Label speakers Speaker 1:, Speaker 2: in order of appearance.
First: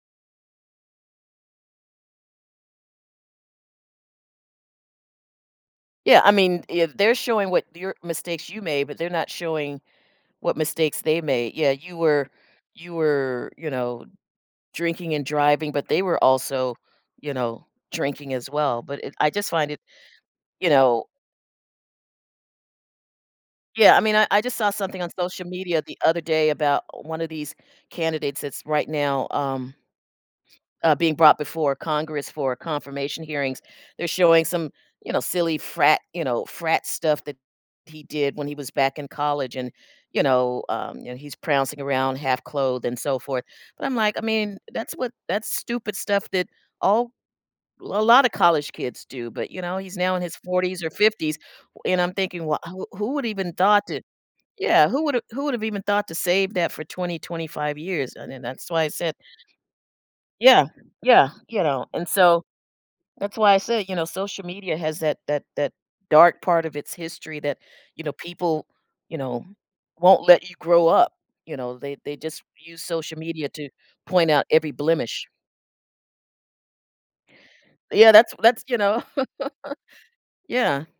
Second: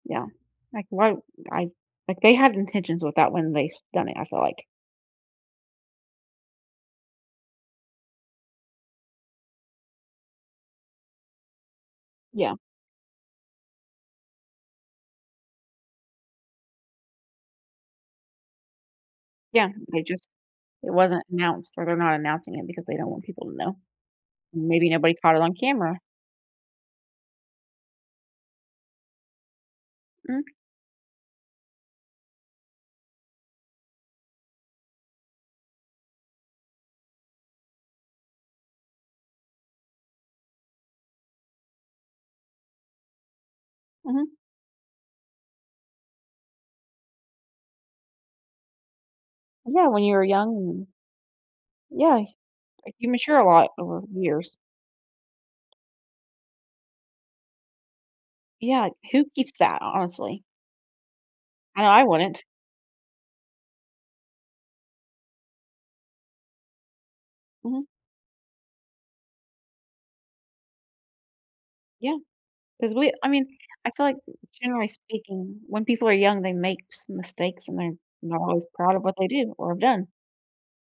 Speaker 1: Yeah. Like, why I like, they had intentions with that when they s done it, I feel like.
Speaker 2: Yeah, I mean, if they're showing what your mistakes you made, but they're not showing what mistakes they made yeah, you were
Speaker 1: Yeah.
Speaker 2: you were, you know, drinking and driving, but they were also, you know, drinking as well, but it I just
Speaker 1: Yeah,
Speaker 2: find it
Speaker 1: they just
Speaker 2: you
Speaker 1: it
Speaker 2: know
Speaker 1: wasn't announced or they're not announcing it because they don't want people to know.
Speaker 2: Yeah, I mean, I I just saw
Speaker 1: Maybe
Speaker 2: something on
Speaker 1: nobody caught it
Speaker 2: social
Speaker 1: on
Speaker 2: media
Speaker 1: camera.
Speaker 2: the other day about 1 of these candidates that's, right now, um,
Speaker 1: Mm.
Speaker 2: uh, being brought before Congress for confirmation hearings. They're showing some you know, silly frat you know, frat stuff that he did when he was back in college and, you know, um and he's prancing around half-clothed, and so forth. But, I'm, like, I
Speaker 1: Mhm.
Speaker 2: mean, that's what that's stupid stuff that all l a lotta college kids do, but, you know,
Speaker 1: Yeah,
Speaker 2: he's
Speaker 1: when you
Speaker 2: now in
Speaker 1: were
Speaker 2: his
Speaker 1: young,
Speaker 2: 40s
Speaker 1: and
Speaker 2: or 50s, w and I'm
Speaker 1: Yeah.
Speaker 2: thinking, "Well, I wou
Speaker 1: Like, you
Speaker 2: who would have
Speaker 1: mature a
Speaker 2: even
Speaker 1: lot
Speaker 2: thought
Speaker 1: over
Speaker 2: to"
Speaker 1: years.
Speaker 2: Yeah, "Who would've who would've even thought to save that for 20, 25 years?" And then that's why I
Speaker 1: Yeah,
Speaker 2: said
Speaker 1: who keeps that, ho honestly?
Speaker 2: Yeah, yeah, you
Speaker 1: I
Speaker 2: know?
Speaker 1: know I
Speaker 2: And
Speaker 1: wouldn't.
Speaker 2: so, that's why I say, you know, social media has that that that dark part of its history that,
Speaker 1: Mhm.
Speaker 2: you know, people you know, won't let you grow up, you know? They they
Speaker 1: Yeah.
Speaker 2: just use
Speaker 1: 'Cause we
Speaker 2: social
Speaker 1: I mean
Speaker 2: media to
Speaker 1: I feel, like,
Speaker 2: point out every
Speaker 1: generally
Speaker 2: blemish.
Speaker 1: speaking, when people are young, they make s mistakes and they're
Speaker 2: Yeah, that's
Speaker 1: not
Speaker 2: that's
Speaker 1: always
Speaker 2: you
Speaker 1: proud
Speaker 2: know?
Speaker 1: of what they do, or have done.
Speaker 2: Yeah.